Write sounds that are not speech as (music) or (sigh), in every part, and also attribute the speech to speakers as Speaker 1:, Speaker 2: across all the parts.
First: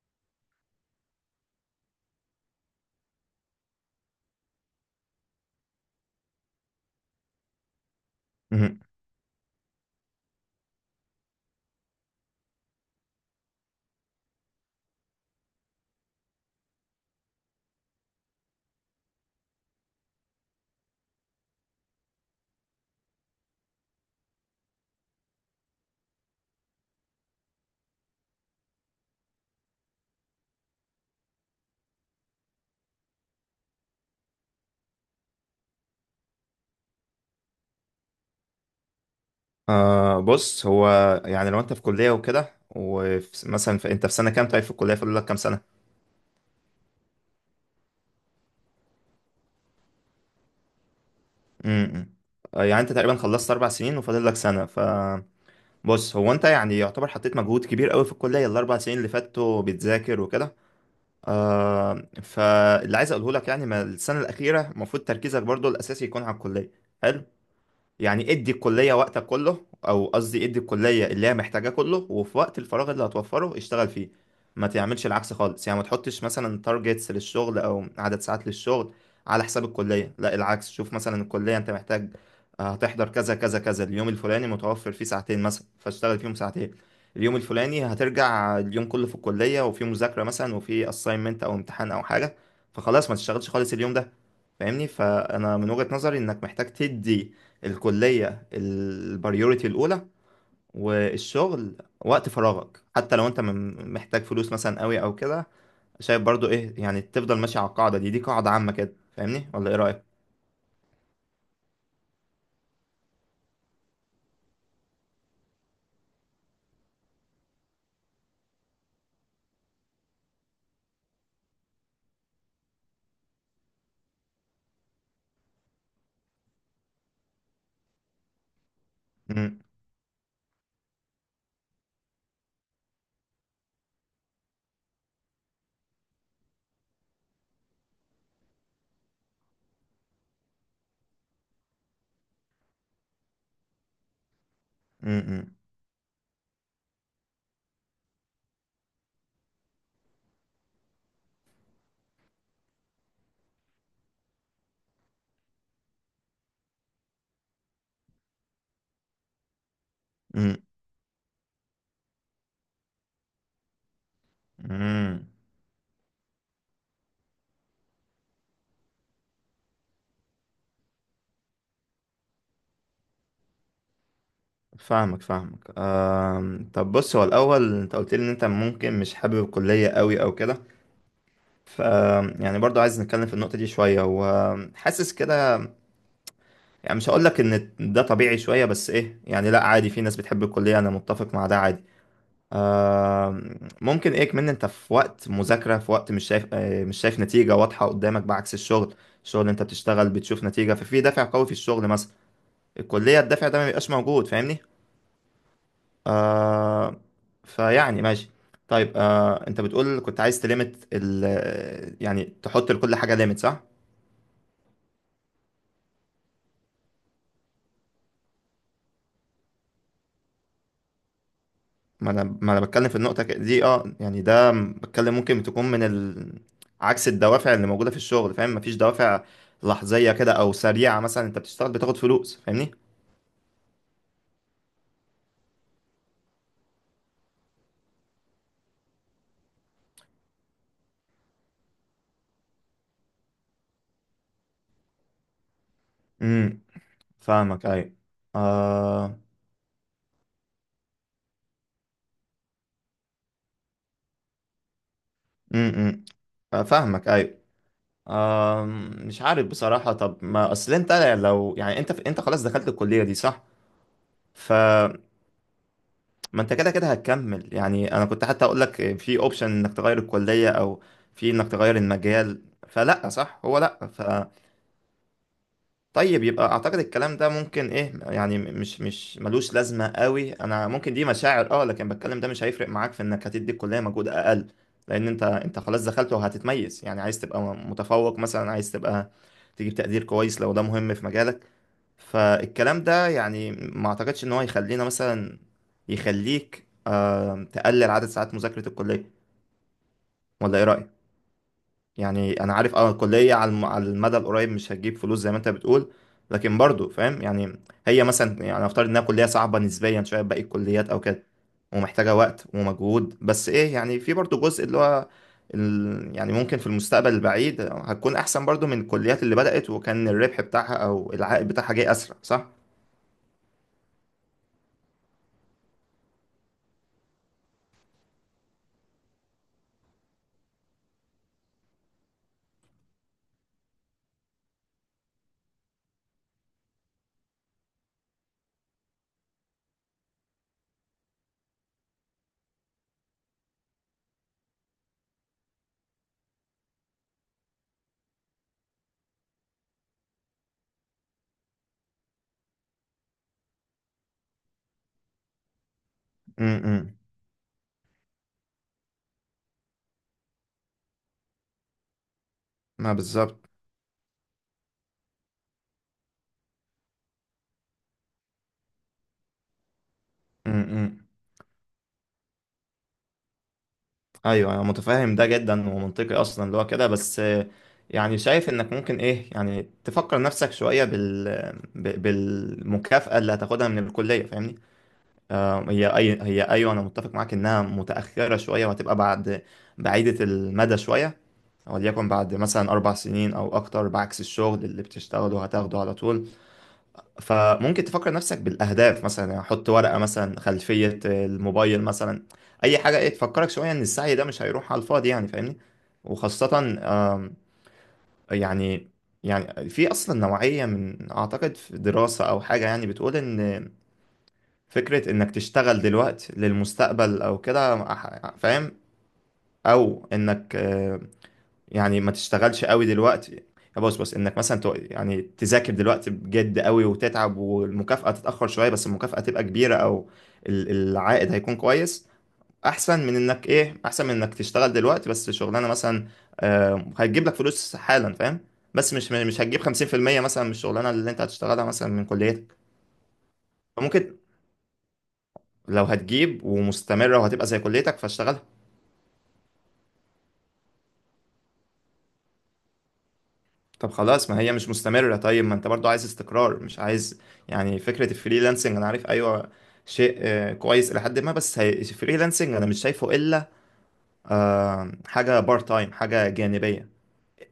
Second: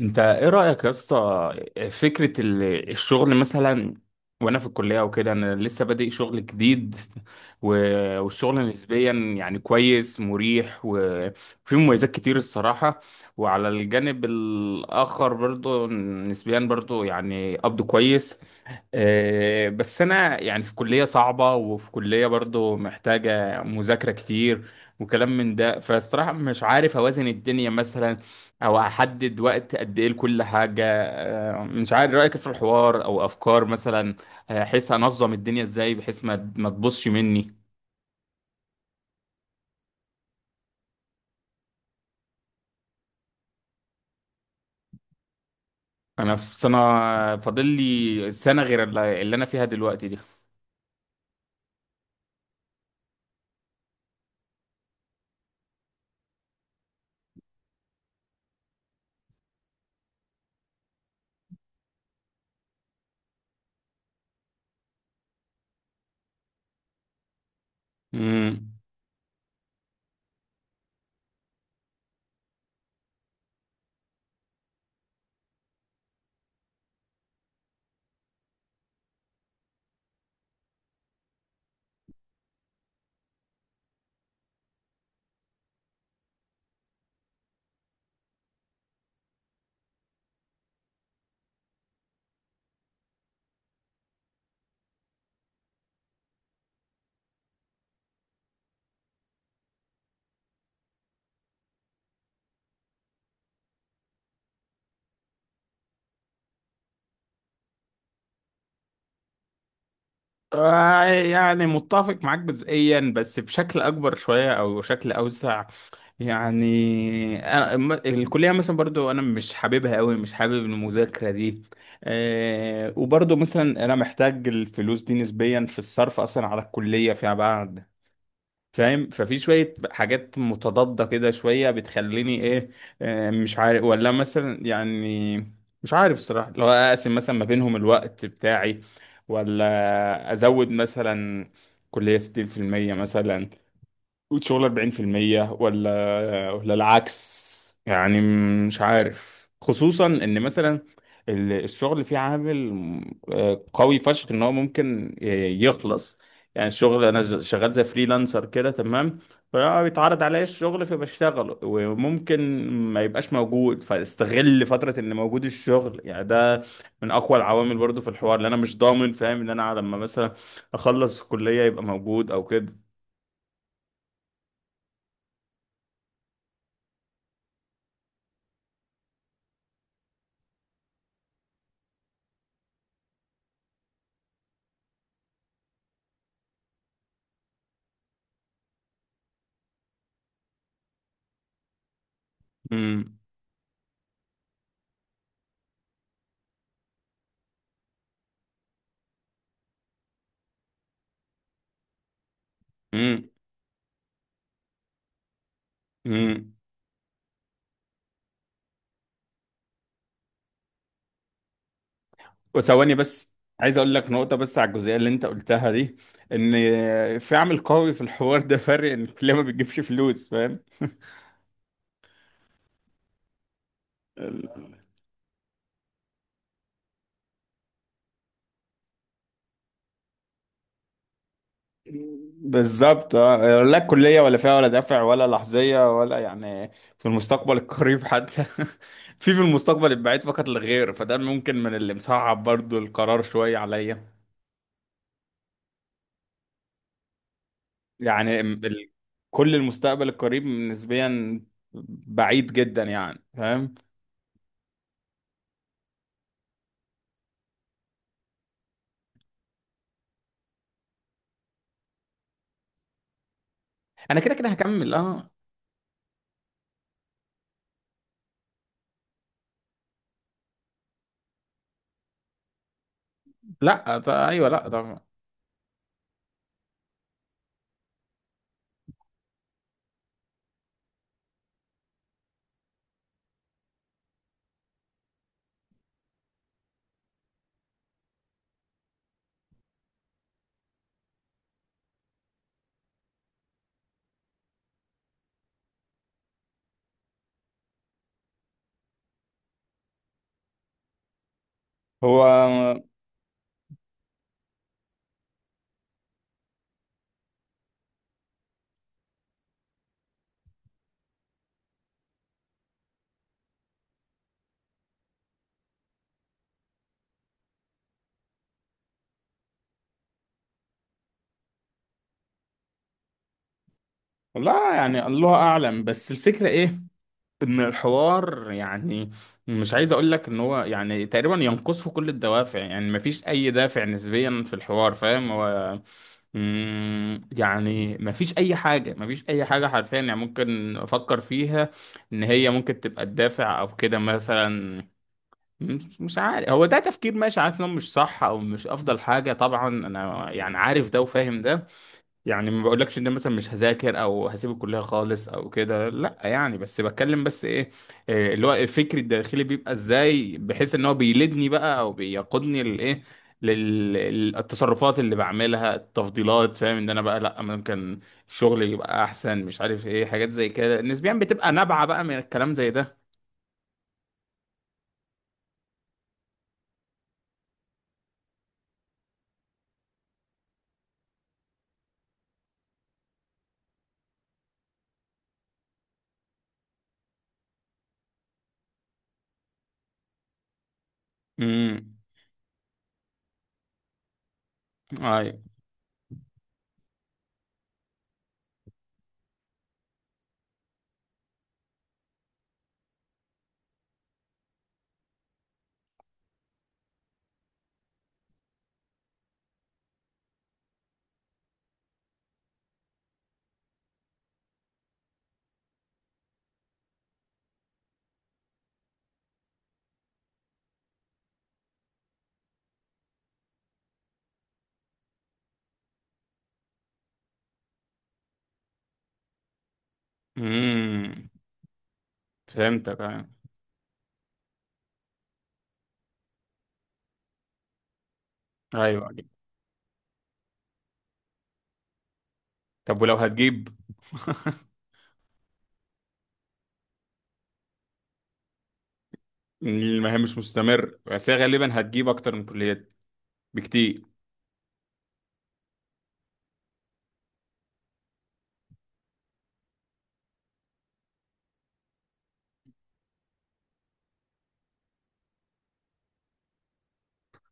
Speaker 1: انت ايه رأيك يا اسطى؟ فكرة الشغل مثلا، وانا في الكلية وكده، انا لسه بادئ شغل جديد. والشغل
Speaker 2: مهم.
Speaker 1: نسبيا يعني كويس، مريح وفيه مميزات كتير الصراحة. وعلى الجانب الآخر برضو، نسبيا برضو يعني قبض كويس. آه، بس انا يعني في كلية صعبة وفي كلية برضو محتاجة مذاكرة كتير وكلام من ده، فالصراحة مش عارف اوازن الدنيا مثلا، او هحدد وقت قد ايه لكل حاجه. مش عارف رايك في الحوار او افكار مثلا. احس انظم الدنيا ازاي بحيث ما تبصش مني.
Speaker 2: بص هو يعني لو انت في كلية وكده ومثلا انت في سنة كام؟ طيب في الكلية فاضل لك كام سنة؟
Speaker 1: انا في سنه، فاضل لي سنه غير اللي انا فيها دلوقتي دي.
Speaker 2: امم يعني انت تقريبا خلصت 4 سنين وفاضل لك سنة، فبص، هو انت يعني يعتبر حطيت مجهود كبير قوي في الكلية الاربع سنين اللي فاتوا، بتذاكر وكده. فاللي عايز اقوله لك يعني، ما السنة الأخيرة المفروض تركيزك برضو الأساسي يكون على الكلية. حلو. يعني ادي
Speaker 1: امم.
Speaker 2: الكلية وقتك كله، او قصدي ادي الكلية اللي هي محتاجاه كله، وفي وقت الفراغ اللي هتوفره اشتغل فيه. ما تعملش العكس خالص، يعني ما تحطش مثلا تارجتس للشغل او عدد ساعات للشغل على حساب الكلية. لا العكس، شوف مثلا الكلية انت محتاج هتحضر كذا كذا كذا، اليوم الفلاني متوفر فيه ساعتين مثلا فاشتغل فيهم ساعتين، اليوم الفلاني هترجع اليوم كله في الكلية وفي مذاكرة مثلا وفي assignment او امتحان او حاجة، فخلاص ما تشتغلش خالص اليوم ده. فاهمني؟ فانا من وجهة نظري انك محتاج تدي الكلية البريوريتي الأولى، والشغل وقت فراغك، حتى لو أنت محتاج فلوس مثلا قوي أو كده. شايف برضو إيه؟ يعني تفضل ماشي على القاعدة دي، دي قاعدة عامة كده. فاهمني ولا إيه رأيك؟
Speaker 1: يعني متفق معاك جزئيا، بس بشكل اكبر شويه او شكل اوسع. يعني أنا الكلية مثلا برضو أنا مش حاببها أوي، مش حابب المذاكرة دي. أه، وبرضو مثلا أنا محتاج الفلوس دي نسبيا في الصرف أصلا على الكلية فيما بعد، فاهم؟ ففي
Speaker 2: مم.
Speaker 1: شوية حاجات متضادة كده شوية، بتخليني إيه، أه، مش عارف، ولا مثلا يعني مش عارف الصراحة لو أقسم مثلا ما بينهم الوقت بتاعي، ولا أزود مثلا كلية 60% مثلا وتشغل
Speaker 2: مم.
Speaker 1: 40% ولا العكس يعني. مش عارف، خصوصا ان مثلا الشغل فيه عامل آه، قوي فشخ ان هو ممكن يخلص. يعني الشغل انا شغال زي فريلانسر كده، تمام؟ فبيتعرض عليا
Speaker 2: مم.
Speaker 1: الشغل فبشتغله وممكن ما يبقاش موجود، فاستغل فترة ان
Speaker 2: مم.
Speaker 1: موجود الشغل. يعني ده من اقوى العوامل برضو في الحوار، اللي انا مش ضامن، فاهم، ان انا لما مثلا اخلص الكلية يبقى موجود او كده.
Speaker 2: فاهمك فاهمك. طب بص، هو الأول أنت قلت لي إن أنت ممكن مش حابب الكلية قوي أو كده، ف يعني برضو عايز نتكلم في النقطة دي شوية، وحاسس كده، يعني مش هقول لك ان ده طبيعي شويه، بس ايه يعني، لا عادي، في ناس بتحب الكليه، انا متفق مع ده، عادي. آه ممكن ايه كمان انت في وقت مذاكره، في وقت مش شايف مش شايف نتيجه واضحه قدامك بعكس الشغل. الشغل انت بتشتغل بتشوف نتيجه، ففي دافع قوي في الشغل مثلا. الكليه
Speaker 1: امم.
Speaker 2: الدافع ده ما بيبقاش موجود، فاهمني.
Speaker 1: امم.
Speaker 2: آه ماشي. طيب انت بتقول كنت عايز تليمت ال، يعني تحط
Speaker 1: وثواني
Speaker 2: لكل حاجه
Speaker 1: بس،
Speaker 2: ليميت، صح؟
Speaker 1: عايز اقول لك نقطة بس على الجزئية اللي انت قلتها دي. ان في عامل قوي في الحوار ده، فرق ان الكلية ما بتجيبش فلوس، فاهم؟
Speaker 2: ما انا، ما انا بتكلم في النقطه دي، يعني ده
Speaker 1: ال-
Speaker 2: بتكلم، ممكن تكون من عكس الدوافع اللي موجوده في الشغل، فاهم؟ مفيش دوافع لحظيه كده او سريعه، مثلا انت بتشتغل بتاخد فلوس، فاهمني.
Speaker 1: بالظبط آه. لا الكلية ولا فيها ولا دافع ولا لحظية ولا يعني في المستقبل القريب حتى (laughs) في المستقبل البعيد فقط لا غير. فده ممكن من اللي مصعب برضو القرار شوية عليا.
Speaker 2: امم. فاهمك ايوه.
Speaker 1: يعني
Speaker 2: آه
Speaker 1: كل المستقبل القريب نسبيا بعيد جدا، يعني فاهم.
Speaker 2: امم. فاهمك ايوه. آه مش عارف بصراحه، طب ما اصل انت لو، يعني انت انت خلاص دخلت الكليه دي صح،
Speaker 1: انا كده كده
Speaker 2: ف
Speaker 1: هكمل، اه.
Speaker 2: ما انت كده كده هتكمل، يعني انا كنت حتى اقول لك في اوبشن انك تغير الكلية، او في انك تغير المجال، فلا صح هو لا.
Speaker 1: لا ده ايوه، لا ده
Speaker 2: طيب يبقى اعتقد الكلام ده ممكن ايه يعني، مش مش ملوش لازمة قوي، انا ممكن دي مشاعر لكن بتكلم، ده مش هيفرق معاك في انك هتدي الكلية مجهود اقل، لان انت انت خلاص دخلت، وهتتميز، يعني عايز تبقى متفوق مثلا، عايز تبقى تجيب تقدير كويس لو ده مهم في مجالك. فالكلام ده يعني ما اعتقدش ان هو يخلينا مثلا يخليك تقلل عدد ساعات مذاكرة الكلية، ولا ايه رأيك؟
Speaker 1: هو
Speaker 2: يعني انا عارف الكلية على على المدى القريب مش هتجيب فلوس زي ما انت بتقول، لكن برضو فاهم يعني، هي مثلا يعني افترض انها كلية صعبة نسبيا شوية باقي الكليات او كده، ومحتاجة وقت ومجهود، بس ايه يعني في برضو جزء اللي هو يعني ممكن في المستقبل البعيد هتكون احسن برضو من الكليات اللي بدأت وكان الربح بتاعها او العائد بتاعها جاي اسرع، صح؟
Speaker 1: لا. يعني الله اعلم، بس الفكره ايه، ان الحوار يعني، مش عايز اقول لك ان هو يعني تقريبا ينقصه كل الدوافع. يعني مفيش اي دافع نسبيا في الحوار، فاهم؟ هو مم، يعني مفيش اي حاجه، مفيش اي حاجه حرفيا يعني ممكن افكر فيها ان هي ممكن تبقى الدافع او كده مثلا. مش عارف، هو ده تفكير ماشي، عارف انه مش صح او مش افضل حاجه طبعا، انا يعني عارف ده وفاهم ده. يعني ما بقولكش ان أنا مثلا مش هذاكر او هسيب الكليه خالص او كده، لا
Speaker 2: م
Speaker 1: يعني، بس
Speaker 2: -م.
Speaker 1: بتكلم بس ايه، إيه اللي هو الفكر الداخلي بيبقى ازاي، بحيث ان هو بيلدني بقى او بيقودني
Speaker 2: ما
Speaker 1: للايه،
Speaker 2: بالظبط.
Speaker 1: للتصرفات اللي بعملها، التفضيلات. فاهم ان انا بقى، لا ممكن الشغل يبقى احسن، مش عارف ايه حاجات زي كده،
Speaker 2: امم.
Speaker 1: نسبيا بتبقى نابعه بقى من الكلام زي ده.
Speaker 2: ايوه انا متفاهم ده جدا ومنطقي اصلا اللي هو كده، بس يعني شايف انك ممكن ايه يعني تفكر نفسك شويه بال بالمكافاه اللي هتاخدها من الكليه، فاهمني. هي اي هي ايوه انا متفق معاك انها متاخره شويه، وهتبقى بعد بعيده المدى شويه،
Speaker 1: امم.
Speaker 2: وليكن بعد مثلا 4 سنين او اكتر، بعكس الشغل اللي
Speaker 1: اي.
Speaker 2: بتشتغله هتاخده على طول. فممكن تفكر نفسك بالاهداف مثلا، يعني حط ورقه مثلا خلفيه الموبايل مثلا، اي حاجه ايه تفكرك شويه ان السعي ده مش هيروح على الفاضي، يعني فاهمني. وخاصه يعني يعني في اصلا نوعيه من اعتقد في دراسه او حاجه، يعني بتقول ان فكره انك تشتغل دلوقتي للمستقبل او كده فاهم؟ او انك يعني ما تشتغلش قوي دلوقتي، يا بص بص انك مثلا يعني تذاكر دلوقتي بجد قوي وتتعب، والمكافأة تتأخر شوية بس المكافأة تبقى كبيرة، او
Speaker 1: امم.
Speaker 2: العائد هيكون كويس،
Speaker 1: فهمتك.
Speaker 2: احسن من انك ايه، احسن من انك تشتغل دلوقتي بس شغلانة مثلا هتجيب لك فلوس حالا، فاهم؟
Speaker 1: ايوه.
Speaker 2: بس مش
Speaker 1: ايوه.
Speaker 2: مش هتجيب 50% مثلا من الشغلانة اللي انت هتشتغلها مثلا من كليتك.
Speaker 1: طب ولو هتجيب
Speaker 2: فممكن،
Speaker 1: (laughs)
Speaker 2: لو هتجيب ومستمرة وهتبقى زي كليتك فاشتغلها.
Speaker 1: المهام مش مستمر، بس هي غالبا هتجيب اكتر من كليات
Speaker 2: طب
Speaker 1: بكتير.
Speaker 2: خلاص ما هي مش مستمرة، طيب ما انت برضو عايز استقرار، مش عايز، يعني فكرة الفريلانسنج انا عارف ايوه شيء كويس الى حد ما، بس الفريلانسنج انا مش شايفه الا حاجة بارت تايم، حاجة جانبية،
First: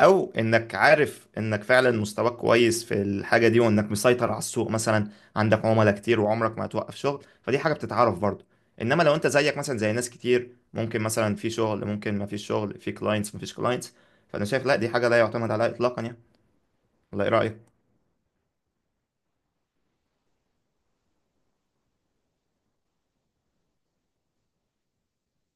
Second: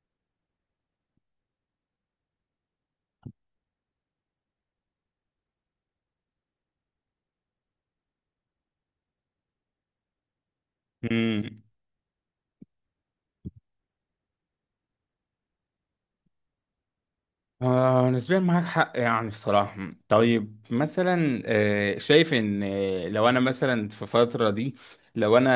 Speaker 2: او انك عارف انك فعلا مستواك كويس في الحاجة دي، وانك مسيطر على السوق مثلا، عندك عملاء كتير وعمرك ما هتوقف شغل، فدي حاجة بتتعرف برضو. انما لو انت زيك مثلا زي ناس كتير، ممكن مثلا في
Speaker 1: امم.
Speaker 2: شغل ممكن ما فيش شغل، في كلاينتس ما فيش كلاينتس، فانا شايف لا، دي حاجة لا يعتمد عليها اطلاقا يعني. ولا ايه رأيك؟
Speaker 1: آه، نسبيا معاك حق يعني الصراحة. طيب مثلا آه، شايف ان آه، لو انا مثلا في فترة دي، لو انا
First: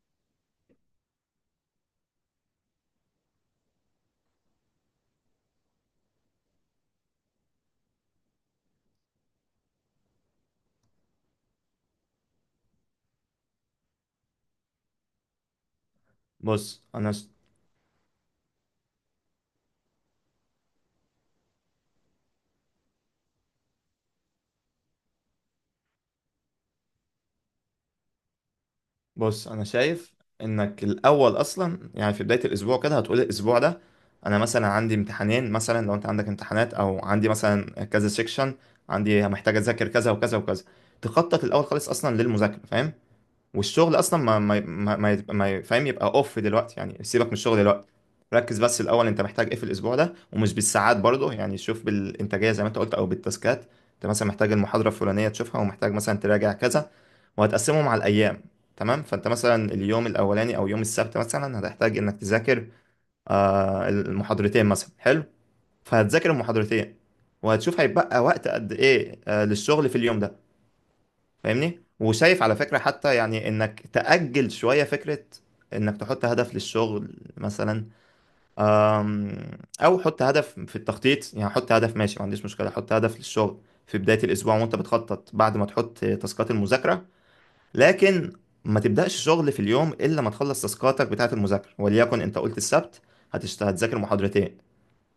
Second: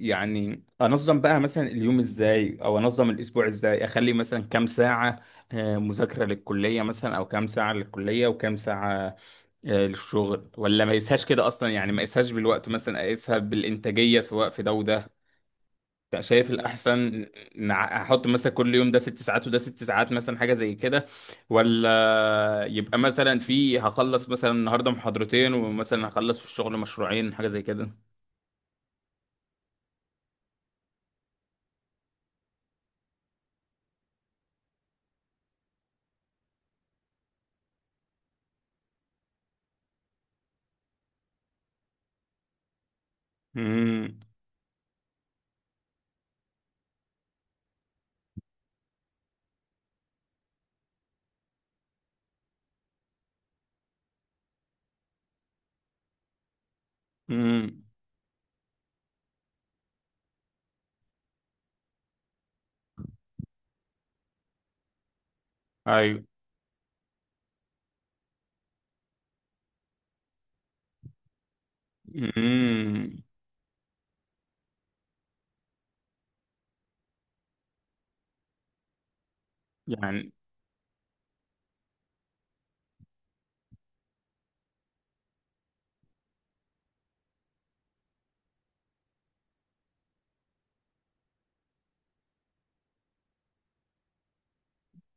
Speaker 1: يعني انظم بقى مثلا اليوم ازاي، او انظم الاسبوع ازاي، اخلي مثلا كام ساعة مذاكرة للكلية مثلا، او كام ساعة للكلية وكام ساعة للشغل، ولا ما يقيسهاش كده اصلا. يعني ما يقيسهاش بالوقت مثلا، اقيسها بالانتاجية سواء في ده وده. كان شايف
Speaker 2: بص انا ش...
Speaker 1: الأحسن إن أحط مثلا كل يوم ده ست ساعات وده ست ساعات مثلا، حاجة زي كده، ولا يبقى مثلا في هخلص مثلا النهاردة محاضرتين، ومثلا هخلص في الشغل مشروعين، حاجة زي كده.
Speaker 2: بص انا شايف انك الاول اصلا يعني في بدايه الاسبوع كده هتقول الاسبوع ده انا مثلا عندي امتحانين مثلا، لو انت عندك امتحانات، او عندي مثلا كذا سيكشن، عندي محتاج اذاكر كذا وكذا وكذا. تخطط الاول خالص اصلا للمذاكره، فاهم؟ والشغل
Speaker 1: امم.
Speaker 2: اصلا ما فاهم، يبقى اوف دلوقتي، يعني سيبك من الشغل دلوقتي. ركز بس الاول انت محتاج ايه في الاسبوع ده، ومش بالساعات برضه، يعني شوف بالانتاجيه زي ما انت قلت او بالتاسكات. انت مثلا محتاج المحاضره الفلانيه تشوفها، ومحتاج مثلا تراجع كذا،
Speaker 1: امم.
Speaker 2: وهتقسمهم على الايام. تمام، فانت مثلا اليوم الاولاني او يوم السبت مثلا هتحتاج انك تذاكر المحاضرتين مثلا، حلو،
Speaker 1: ايوه.
Speaker 2: فهتذاكر المحاضرتين، وهتشوف هيبقى وقت قد ايه للشغل في اليوم ده، فاهمني؟ وشايف على فكرة حتى
Speaker 1: امم.
Speaker 2: يعني انك تأجل شوية فكرة انك تحط هدف للشغل مثلا، او حط
Speaker 1: يعني
Speaker 2: هدف في التخطيط، يعني حط هدف ماشي ما عنديش مشكلة، حط هدف للشغل في بداية الاسبوع وانت بتخطط بعد ما تحط تاسكات المذاكرة، لكن ما تبدأش شغل في اليوم الا ما تخلص تاسكاتك بتاعة المذاكرة. وليكن انت قلت السبت هتذاكر محاضرتين،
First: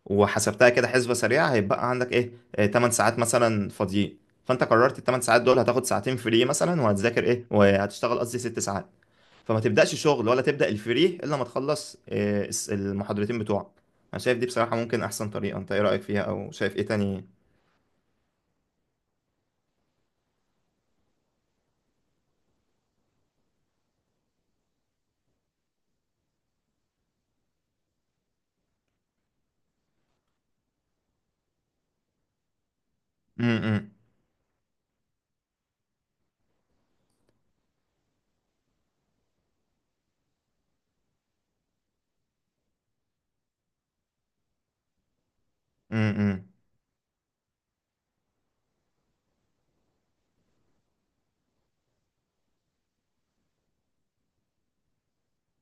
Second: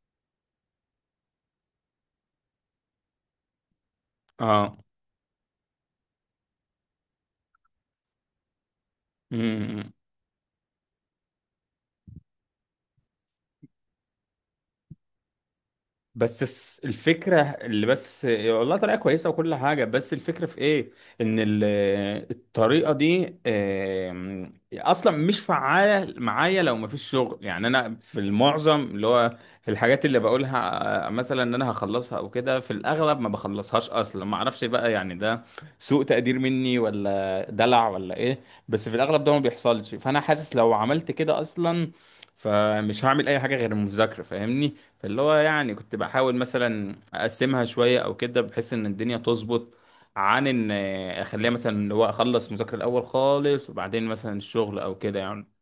Speaker 2: وحسبتها كده حسبة سريعة، هيبقى عندك ايه 8 ساعات مثلا فاضيين، فانت
Speaker 1: اه.
Speaker 2: قررت 8 ساعات دول هتاخد ساعتين فري مثلا، وهتذاكر ايه، وهتشتغل قصدي 6 ساعات، فما
Speaker 1: امم.
Speaker 2: تبدأش شغل ولا تبدأ الفري الا ما تخلص المحاضرتين بتوعك. انا شايف دي بصراحة ممكن احسن طريقة، انت ايه رأيك فيها
Speaker 1: بس
Speaker 2: او شايف ايه تاني؟
Speaker 1: الفكرة، اللي بس والله طريقة كويسة وكل حاجة، بس الفكرة في ايه، ان الطريقة دي اصلا مش فعالة معايا لو مفيش شغل. يعني انا في المعظم اللي هو الحاجات اللي بقولها آه، مثلا ان انا هخلصها او كده، في الاغلب ما بخلصهاش اصلا. ما اعرفش بقى يعني ده سوء تقدير مني ولا دلع ولا ايه، بس في الاغلب ده ما بيحصلش. فانا حاسس لو عملت كده اصلا، فمش هعمل اي حاجة غير المذاكرة، فاهمني. فاللي هو يعني كنت
Speaker 2: امم
Speaker 1: بحاول مثلا اقسمها شويه او كده، بحيث ان الدنيا تظبط، عن ان اخليها مثلا اللي هو اخلص مذاكره الاول خالص وبعدين مثلا الشغل او كده يعني.